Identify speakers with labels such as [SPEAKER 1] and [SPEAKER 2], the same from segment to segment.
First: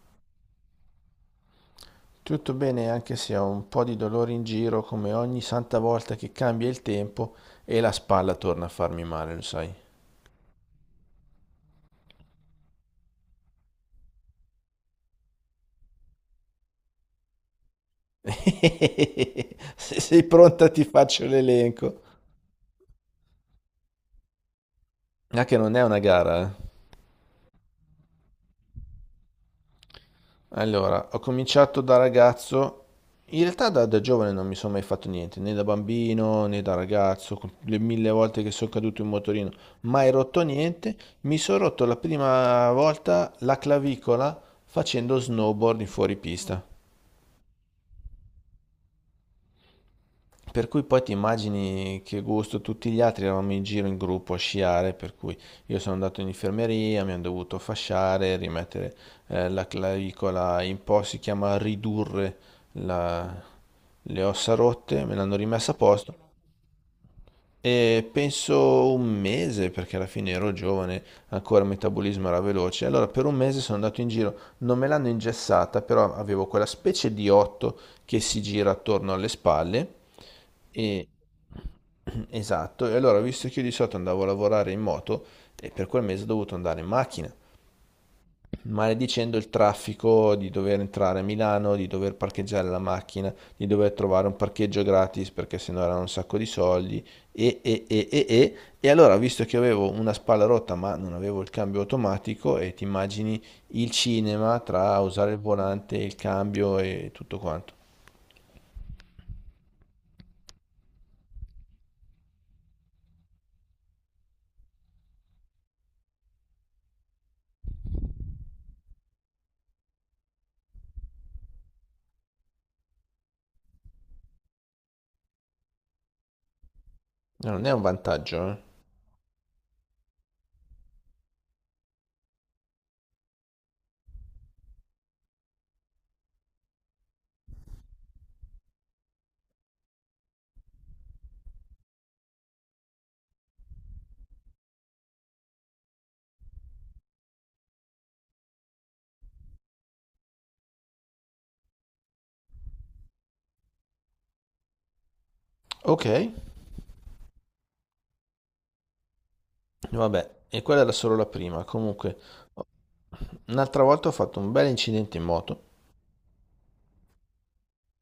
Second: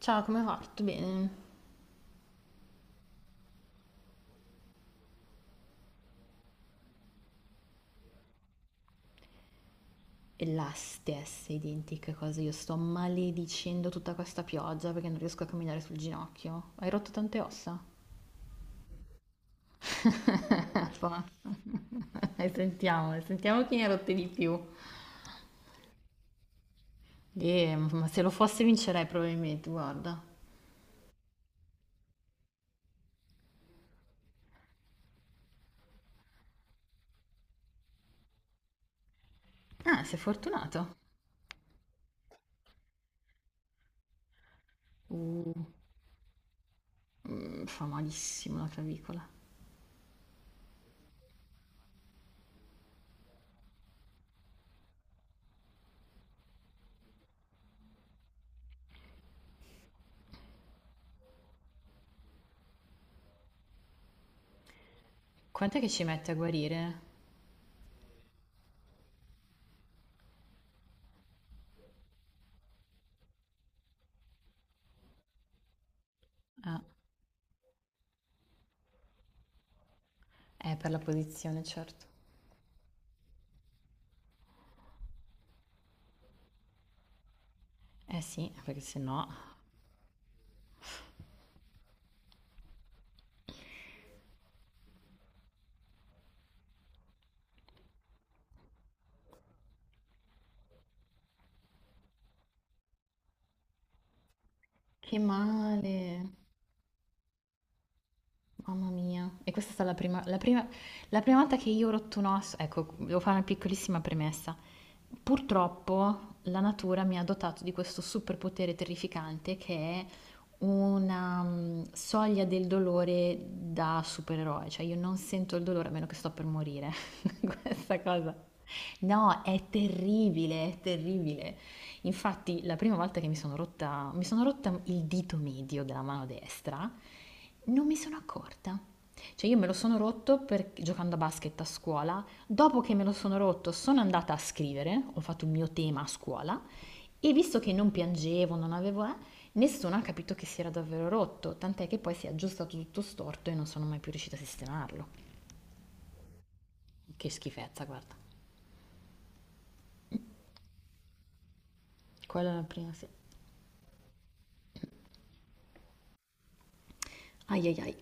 [SPEAKER 1] Ciao, come va? Tutto bene?
[SPEAKER 2] Tutto bene anche se ho un po' di dolore in giro come ogni santa volta che cambia il tempo e la spalla torna a farmi male, lo sai.
[SPEAKER 1] E la stessa identica cosa, io sto maledicendo tutta questa pioggia perché non riesco a camminare sul ginocchio. Hai rotto tante ossa?
[SPEAKER 2] Se sei pronta ti
[SPEAKER 1] Fa.
[SPEAKER 2] faccio l'elenco.
[SPEAKER 1] E sentiamo, sentiamo chi ne ha rotte di più.
[SPEAKER 2] Ah, che non è una gara, eh.
[SPEAKER 1] E, ma se lo fosse vincerei probabilmente, guarda.
[SPEAKER 2] Allora, ho cominciato da ragazzo. In realtà da giovane non mi sono mai fatto niente, né da bambino né da ragazzo, con le mille volte che sono caduto in motorino,
[SPEAKER 1] Ah,
[SPEAKER 2] mai
[SPEAKER 1] sei
[SPEAKER 2] rotto niente.
[SPEAKER 1] fortunato.
[SPEAKER 2] Mi sono rotto la prima volta la clavicola facendo
[SPEAKER 1] Uh,
[SPEAKER 2] snowboard in fuoripista.
[SPEAKER 1] Fa malissimo la clavicola.
[SPEAKER 2] Per cui poi ti immagini che gusto, tutti gli altri eravamo in giro in gruppo a sciare, per cui io sono andato in infermeria, mi hanno dovuto fasciare, rimettere la clavicola in posto, si chiama ridurre la- le ossa rotte, me l'hanno rimessa a
[SPEAKER 1] Quant'è che ci
[SPEAKER 2] posto.
[SPEAKER 1] mette a guarire?
[SPEAKER 2] E penso un mese, perché alla fine ero giovane, ancora il metabolismo era veloce. Allora per un mese sono andato in giro, non me l'hanno ingessata, però avevo quella
[SPEAKER 1] Ah,
[SPEAKER 2] specie di otto che si gira attorno alle spalle.
[SPEAKER 1] è per la
[SPEAKER 2] E...
[SPEAKER 1] posizione, certo.
[SPEAKER 2] Esatto, e allora visto che io di solito andavo a lavorare in moto, e per quel mese ho dovuto andare in macchina
[SPEAKER 1] Eh sì, perché se
[SPEAKER 2] maledicendo il
[SPEAKER 1] no.
[SPEAKER 2] traffico di dover entrare a Milano, di dover parcheggiare la macchina, di dover trovare un parcheggio gratis perché sennò erano un sacco di soldi e allora visto che avevo una spalla rotta ma non avevo il cambio automatico e ti immagini il cinema tra
[SPEAKER 1] Che
[SPEAKER 2] usare il volante,
[SPEAKER 1] male.
[SPEAKER 2] il cambio e tutto quanto.
[SPEAKER 1] Mamma mia, e questa è stata la prima volta che io ho rotto un osso. Ecco, devo fare una piccolissima premessa. Purtroppo la natura mi ha dotato di questo superpotere terrificante che è una soglia del dolore da supereroe, cioè io non sento il dolore a meno che sto per morire.
[SPEAKER 2] No, non è un
[SPEAKER 1] Questa cosa.
[SPEAKER 2] vantaggio, eh.
[SPEAKER 1] No, è terribile, è terribile. Infatti, la prima volta che mi sono rotta il dito medio della mano destra, non mi sono accorta. Cioè, io me lo sono rotto giocando a basket a scuola. Dopo che me lo sono rotto, sono andata a scrivere, ho fatto il mio tema a scuola e visto che non piangevo, non avevo, nessuno ha capito che si era davvero rotto, tant'è che poi si è aggiustato tutto storto e non sono mai più riuscita a sistemarlo.
[SPEAKER 2] Ok,
[SPEAKER 1] Che schifezza, guarda.
[SPEAKER 2] vabbè, e quella era solo la prima. Comunque,
[SPEAKER 1] Quella è la prima, sì.
[SPEAKER 2] un'altra volta ho fatto un bel incidente in moto.
[SPEAKER 1] Ai ai ai.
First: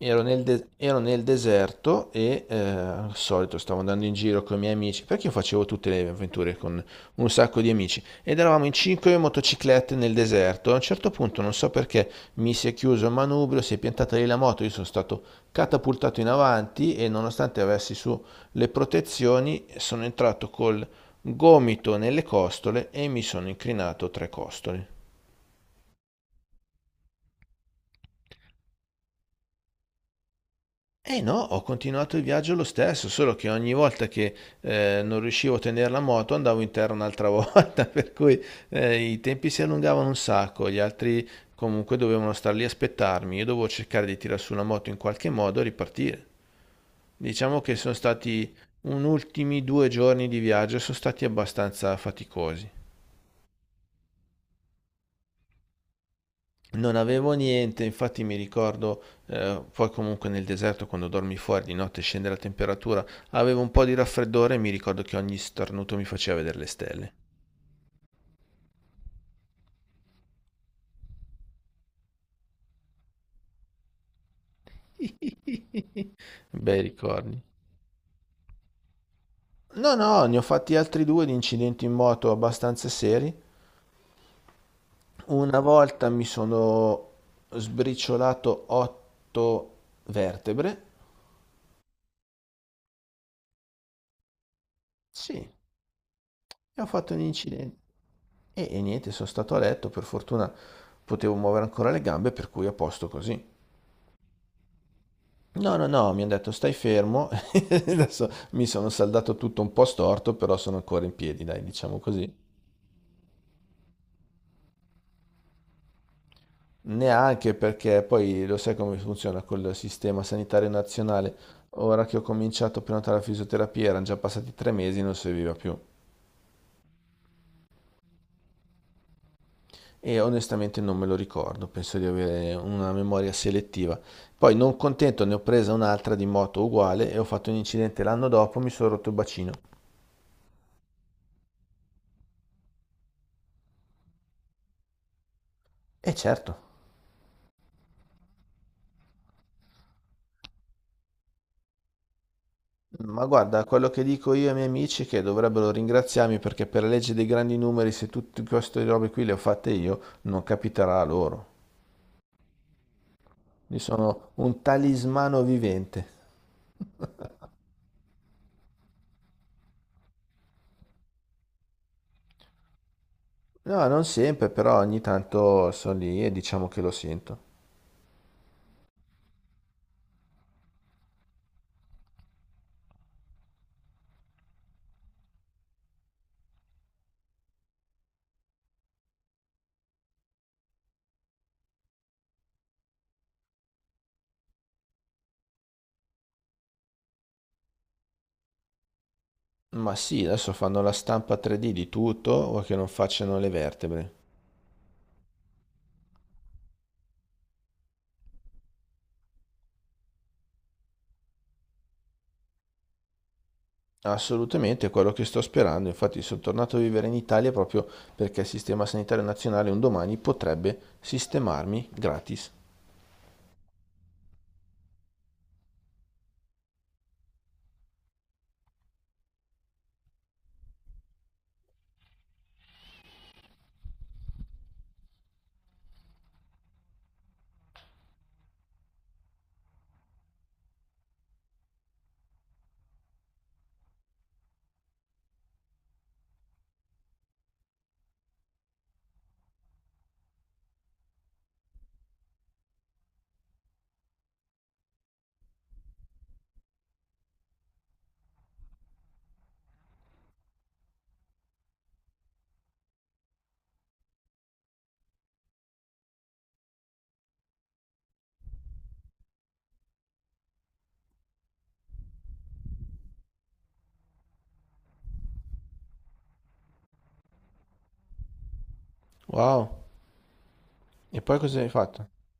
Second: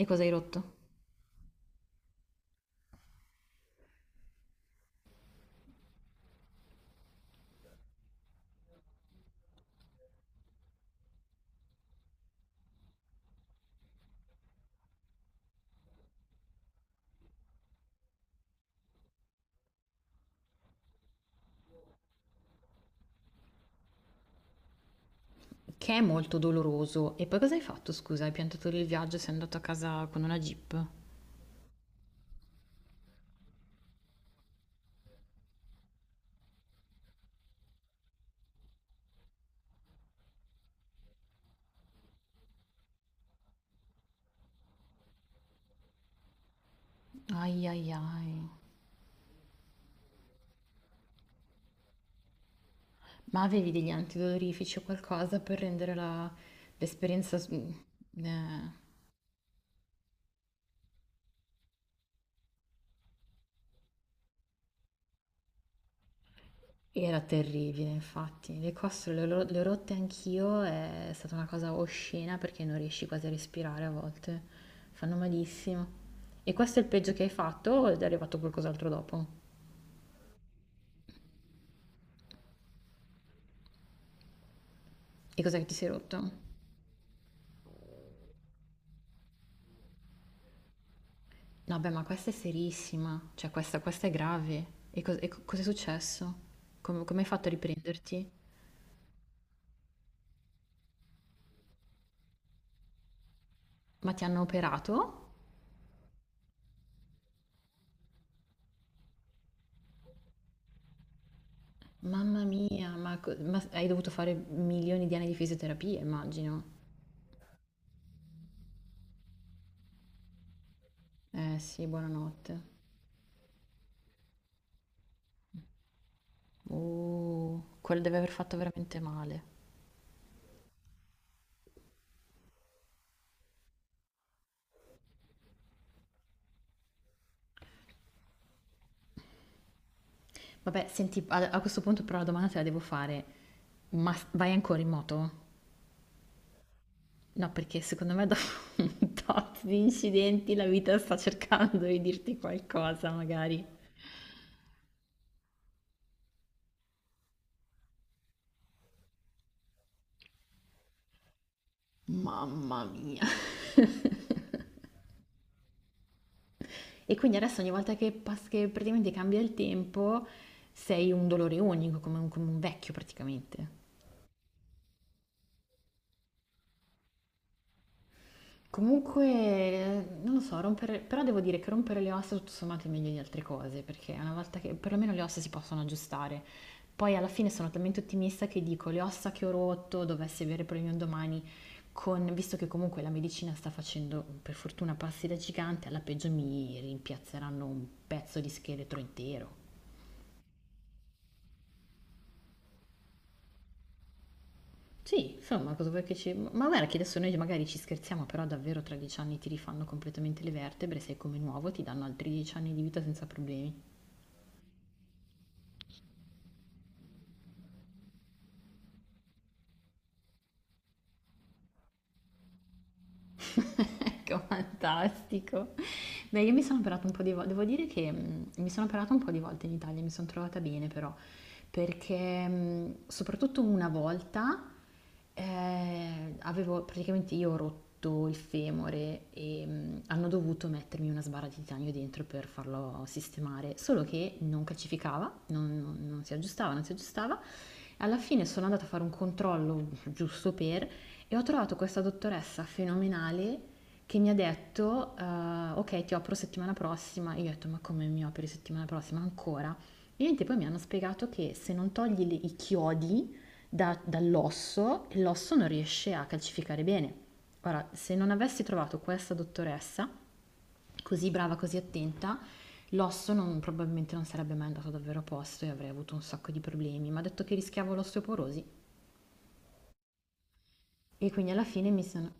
[SPEAKER 1] E cosa hai rotto?
[SPEAKER 2] Ero nel deserto al solito stavo andando in giro con i miei amici, perché io facevo tutte le avventure con un sacco di amici ed eravamo in cinque motociclette nel deserto. A un certo punto, non so perché, mi si è chiuso il manubrio, si è piantata lì la moto, io sono stato catapultato in avanti e nonostante avessi su le protezioni, sono entrato col gomito nelle costole e mi sono incrinato tre costole.
[SPEAKER 1] Che è molto doloroso. E poi cosa hai fatto, scusa? Hai piantato lì il viaggio e sei andato a casa con una jeep?
[SPEAKER 2] E no, ho continuato il viaggio lo stesso, solo che ogni volta che non riuscivo a tenere la moto andavo in terra un'altra volta, per cui i tempi si allungavano un sacco, gli altri comunque dovevano star lì a aspettarmi, io dovevo cercare di tirar su la moto in qualche modo e ripartire. Diciamo
[SPEAKER 1] Ai
[SPEAKER 2] che
[SPEAKER 1] ai
[SPEAKER 2] sono
[SPEAKER 1] ai.
[SPEAKER 2] stati un ultimi 2 giorni di viaggio, sono stati abbastanza faticosi.
[SPEAKER 1] Ma avevi degli antidolorifici o qualcosa per rendere
[SPEAKER 2] Non avevo
[SPEAKER 1] l'esperienza,
[SPEAKER 2] niente, infatti mi ricordo, poi comunque nel deserto quando dormi fuori di notte scende la temperatura, avevo un po' di raffreddore e mi ricordo che ogni starnuto mi faceva vedere le stelle.
[SPEAKER 1] era terribile, infatti. Le costole le ho rotte anch'io, è stata una cosa oscena perché non riesci quasi a respirare a volte. Fanno malissimo. E questo
[SPEAKER 2] Bei
[SPEAKER 1] è il peggio che hai
[SPEAKER 2] ricordi.
[SPEAKER 1] fatto o è arrivato qualcos'altro dopo?
[SPEAKER 2] No, no, ne ho fatti altri due di incidenti in moto abbastanza seri.
[SPEAKER 1] E cos'è
[SPEAKER 2] Una
[SPEAKER 1] che ti sei
[SPEAKER 2] volta mi
[SPEAKER 1] rotto?
[SPEAKER 2] sono sbriciolato otto vertebre.
[SPEAKER 1] No, beh, ma questa è serissima, cioè questa, è grave. E,
[SPEAKER 2] Sì.
[SPEAKER 1] cos'è successo?
[SPEAKER 2] E ho
[SPEAKER 1] Come,
[SPEAKER 2] fatto un
[SPEAKER 1] come hai fatto a
[SPEAKER 2] incidente.
[SPEAKER 1] riprenderti?
[SPEAKER 2] E niente, sono stato a letto, per fortuna potevo muovere ancora le gambe, per cui a posto così.
[SPEAKER 1] Ma ti hanno operato?
[SPEAKER 2] No, no, no, mi hanno detto stai fermo, adesso mi sono saldato tutto un po' storto, però sono ancora in piedi, dai, diciamo così.
[SPEAKER 1] Mamma mia, ma, ma hai dovuto fare milioni di anni di fisioterapia, immagino.
[SPEAKER 2] Neanche perché poi lo sai come funziona col sistema sanitario nazionale.
[SPEAKER 1] Eh sì,
[SPEAKER 2] Ora che ho
[SPEAKER 1] buonanotte.
[SPEAKER 2] cominciato a prenotare la fisioterapia, erano già passati 3 mesi, e non serviva più.
[SPEAKER 1] Quello deve aver fatto veramente male.
[SPEAKER 2] E onestamente non me lo ricordo, penso di avere una memoria selettiva. Poi, non contento, ne ho presa un'altra di moto uguale e ho fatto un incidente l'anno dopo, mi sono rotto il bacino.
[SPEAKER 1] Vabbè, senti, a questo punto però la domanda te la devo fare. Ma vai ancora in moto?
[SPEAKER 2] E certo,
[SPEAKER 1] No, perché secondo me dopo un tot di incidenti la vita sta cercando di dirti qualcosa,
[SPEAKER 2] ma guarda,
[SPEAKER 1] magari.
[SPEAKER 2] quello che dico io ai miei amici è che dovrebbero ringraziarmi perché per la legge dei grandi numeri, se tutte queste robe qui le ho fatte io, non capiterà a loro.
[SPEAKER 1] Mamma mia.
[SPEAKER 2] Io sono un talismano vivente.
[SPEAKER 1] E quindi adesso ogni volta che, che praticamente cambia il tempo sei un dolore unico, come un vecchio praticamente.
[SPEAKER 2] No, non sempre, però ogni tanto sono lì e diciamo che lo sento.
[SPEAKER 1] Comunque, non lo so, rompere, però devo dire che rompere le ossa tutto sommato è meglio di altre cose, perché una volta che perlomeno le ossa si possono aggiustare. Poi alla fine sono talmente ottimista che dico le ossa che ho rotto, dovessi avere problemi un domani, visto che comunque la medicina sta facendo per fortuna passi da gigante, alla peggio mi rimpiazzeranno un pezzo di scheletro intero.
[SPEAKER 2] Ma sì, adesso fanno la stampa 3D di tutto, o che non facciano le vertebre.
[SPEAKER 1] Sì, insomma, cosa vuoi che ci. Ma guarda che adesso noi magari ci scherziamo, però davvero tra 10 anni ti rifanno completamente le vertebre, sei come nuovo, ti danno altri 10 anni di vita senza problemi.
[SPEAKER 2] Assolutamente, è quello che sto sperando. Infatti sono tornato a vivere in Italia proprio perché il Sistema Sanitario Nazionale un domani potrebbe sistemarmi gratis.
[SPEAKER 1] Ecco, fantastico. Beh, io mi sono operata un po' di volte, devo dire che mi sono operata un po' di volte in Italia, mi sono trovata bene però, perché soprattutto una volta avevo praticamente io ho rotto il femore e hanno dovuto mettermi una sbarra di titanio dentro per farlo sistemare, solo che non calcificava, non si aggiustava, non si aggiustava. Alla fine sono andata a fare un controllo giusto per e ho trovato questa dottoressa fenomenale che mi ha detto, ok, ti opero settimana prossima. Io ho detto, ma come mi operi settimana prossima? Ancora? E niente, poi mi hanno spiegato che se non togli i chiodi dall'osso, l'osso non riesce a calcificare bene. Ora, se non avessi trovato questa dottoressa, così brava, così attenta, l'osso probabilmente non sarebbe mai andato davvero a posto e avrei avuto un sacco di problemi. Mi ha detto che rischiavo l'osteoporosi
[SPEAKER 2] Wow. E
[SPEAKER 1] e
[SPEAKER 2] poi
[SPEAKER 1] quindi
[SPEAKER 2] cosa
[SPEAKER 1] alla
[SPEAKER 2] hai
[SPEAKER 1] fine
[SPEAKER 2] fatto?
[SPEAKER 1] mi sono.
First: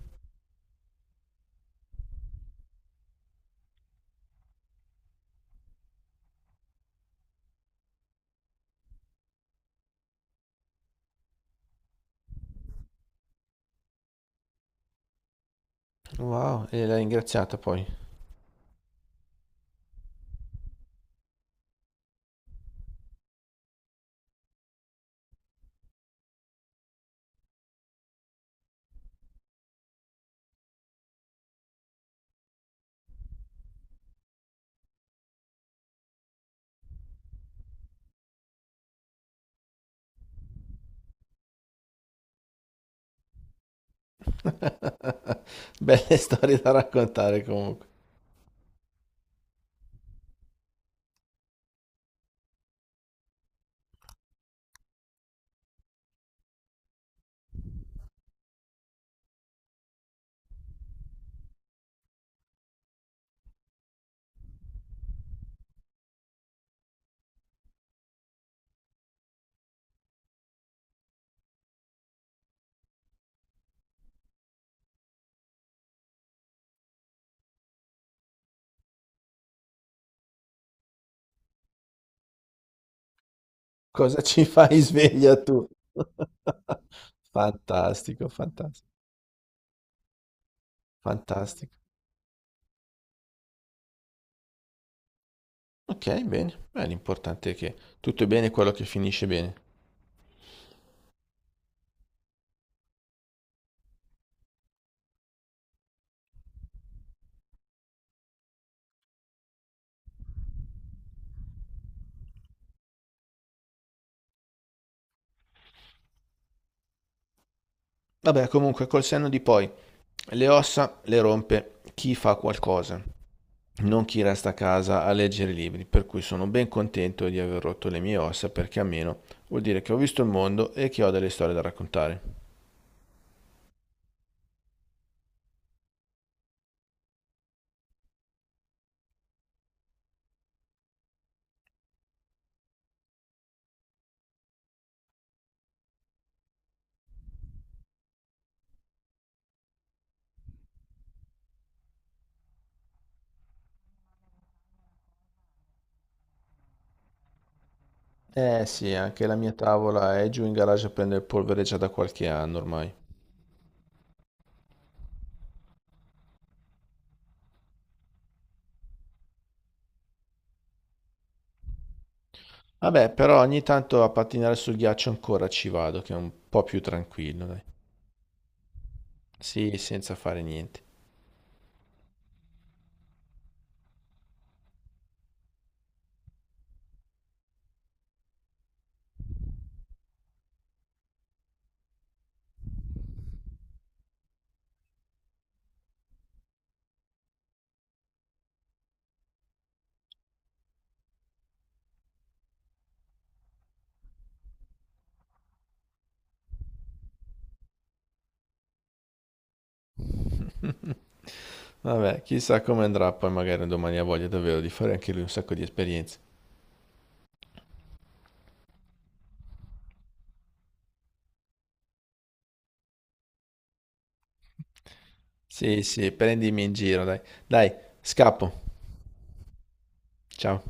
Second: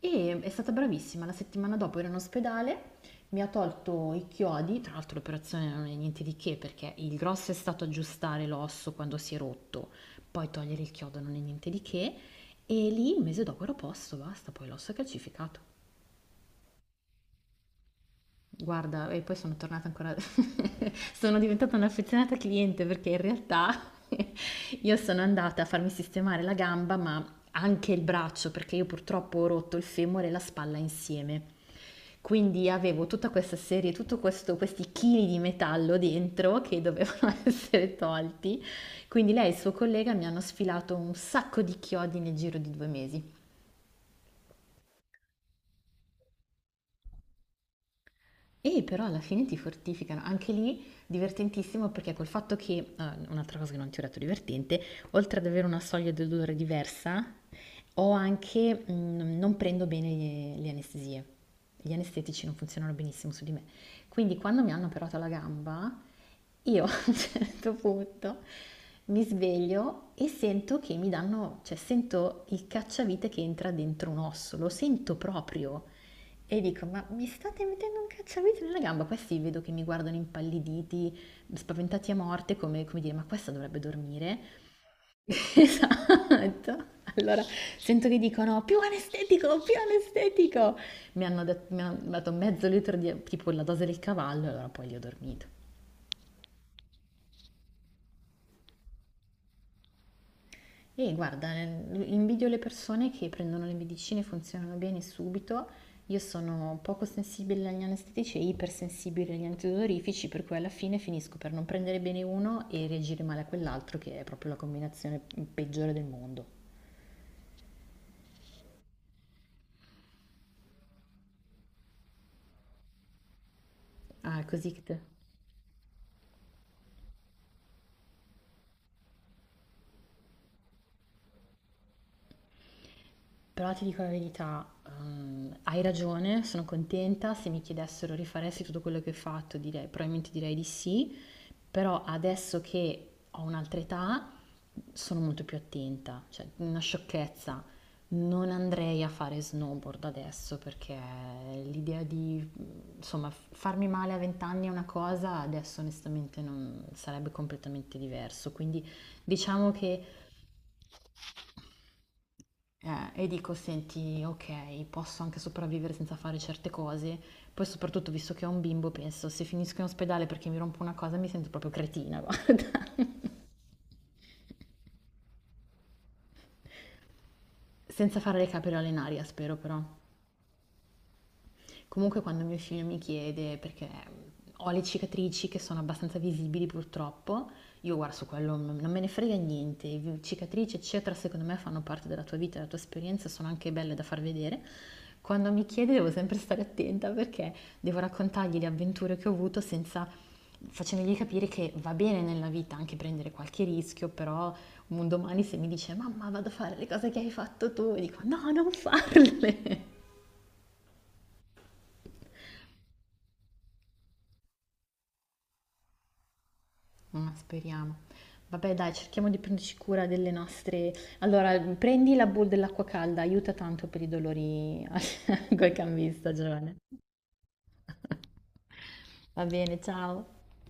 [SPEAKER 1] E è stata bravissima, la settimana dopo ero in ospedale, mi ha tolto i chiodi, tra l'altro l'operazione non è niente di che perché il grosso è stato aggiustare l'osso quando si è rotto, poi togliere il chiodo non è niente di che, e lì un mese dopo ero a posto, basta, poi l'osso è calcificato.
[SPEAKER 2] Wow, e l'hai ringraziata poi.
[SPEAKER 1] Guarda, e poi sono tornata ancora sono diventata un'affezionata cliente perché in realtà io sono andata a farmi sistemare la gamba, ma anche il braccio, perché io purtroppo ho rotto il femore e la spalla insieme. Quindi avevo tutta questa serie, questi chili di metallo dentro che dovevano essere tolti. Quindi lei e il suo collega mi hanno sfilato un sacco di chiodi nel giro di 2 mesi.
[SPEAKER 2] Belle storie da raccontare comunque.
[SPEAKER 1] E però alla fine ti fortificano, anche lì divertentissimo perché col fatto che, ah, un'altra cosa che non ti ho detto divertente, oltre ad avere una soglia di dolore diversa, ho anche, non prendo bene le anestesie, gli anestetici non funzionano benissimo su di me, quindi quando mi hanno operato la gamba io a un certo punto mi sveglio e sento che mi danno, cioè sento il cacciavite che entra dentro un osso, lo sento proprio. E dico, ma mi state mettendo un cacciavite nella gamba? Questi vedo che mi guardano impalliditi, spaventati a morte, come, dire, ma questa dovrebbe
[SPEAKER 2] Cosa
[SPEAKER 1] dormire.
[SPEAKER 2] ci fai sveglia tu?
[SPEAKER 1] Esatto. Allora sento che
[SPEAKER 2] Fantastico,
[SPEAKER 1] dicono, più
[SPEAKER 2] fantastico,
[SPEAKER 1] anestetico, più anestetico. Mi hanno, dat-
[SPEAKER 2] fantastico.
[SPEAKER 1] mi hanno dato mezzo litro di, tipo la dose del cavallo, e allora poi li ho dormito.
[SPEAKER 2] Ok, bene. Beh, l'importante è che tutto è bene quello che finisce bene.
[SPEAKER 1] E guarda, invidio le persone che prendono le medicine, funzionano bene subito. Io sono poco sensibile agli anestetici e ipersensibile agli antidolorifici, per cui alla fine finisco per non prendere bene uno e reagire male a quell'altro, che è proprio la combinazione peggiore del mondo.
[SPEAKER 2] Vabbè, comunque, col senno di poi, le ossa le rompe chi fa qualcosa, non chi
[SPEAKER 1] Ah, è
[SPEAKER 2] resta a
[SPEAKER 1] così che te.
[SPEAKER 2] casa a leggere i libri, per cui sono ben contento di aver rotto le mie ossa, perché almeno vuol dire che ho visto il mondo e che ho delle storie da raccontare.
[SPEAKER 1] Però ti dico la verità, hai ragione, sono contenta. Se mi chiedessero rifaresti tutto quello che ho fatto, direi, probabilmente direi di sì, però adesso che ho un'altra età sono molto più attenta, cioè una sciocchezza. Non andrei a fare snowboard adesso perché l'idea di, insomma, farmi male a 20 anni è una cosa, adesso onestamente non sarebbe completamente diverso.
[SPEAKER 2] Eh
[SPEAKER 1] Quindi
[SPEAKER 2] sì, anche la mia
[SPEAKER 1] diciamo che
[SPEAKER 2] tavola è giù in garage a prendere polvere già da qualche anno ormai.
[SPEAKER 1] e dico, senti, ok, posso anche sopravvivere senza fare certe cose. Poi soprattutto, visto che ho un bimbo, penso, se finisco in ospedale perché mi rompo una cosa, mi sento proprio cretina, guarda.
[SPEAKER 2] Vabbè, però ogni tanto a pattinare sul ghiaccio ancora ci vado, che è un po' più tranquillo, dai.
[SPEAKER 1] Senza fare le capriole in aria, spero
[SPEAKER 2] Sì,
[SPEAKER 1] però.
[SPEAKER 2] senza fare niente.
[SPEAKER 1] Comunque quando mio figlio mi chiede, perché ho le cicatrici che sono abbastanza visibili purtroppo, io guarda su quello non me ne frega niente, cicatrici eccetera secondo me fanno parte della tua vita, della tua esperienza, sono anche belle da far vedere. Quando mi chiede devo sempre stare attenta perché devo raccontargli le avventure che ho avuto senza facendogli capire che va bene nella vita anche prendere qualche rischio, però un domani se mi dice mamma vado a fare le cose che hai fatto tu, dico no, non farle.
[SPEAKER 2] Vabbè, chissà come andrà, poi magari domani ha voglia davvero di fare anche lui un sacco di esperienze.
[SPEAKER 1] Ma speriamo. Vabbè, dai, cerchiamo di prenderci cura delle nostre. Allora, prendi la bowl dell'acqua calda, aiuta tanto per i dolori al
[SPEAKER 2] Sì, sì,
[SPEAKER 1] cambista,
[SPEAKER 2] prendimi in
[SPEAKER 1] Giovanni.
[SPEAKER 2] giro, dai. Dai, scappo.
[SPEAKER 1] Va bene, ciao.
[SPEAKER 2] Ciao.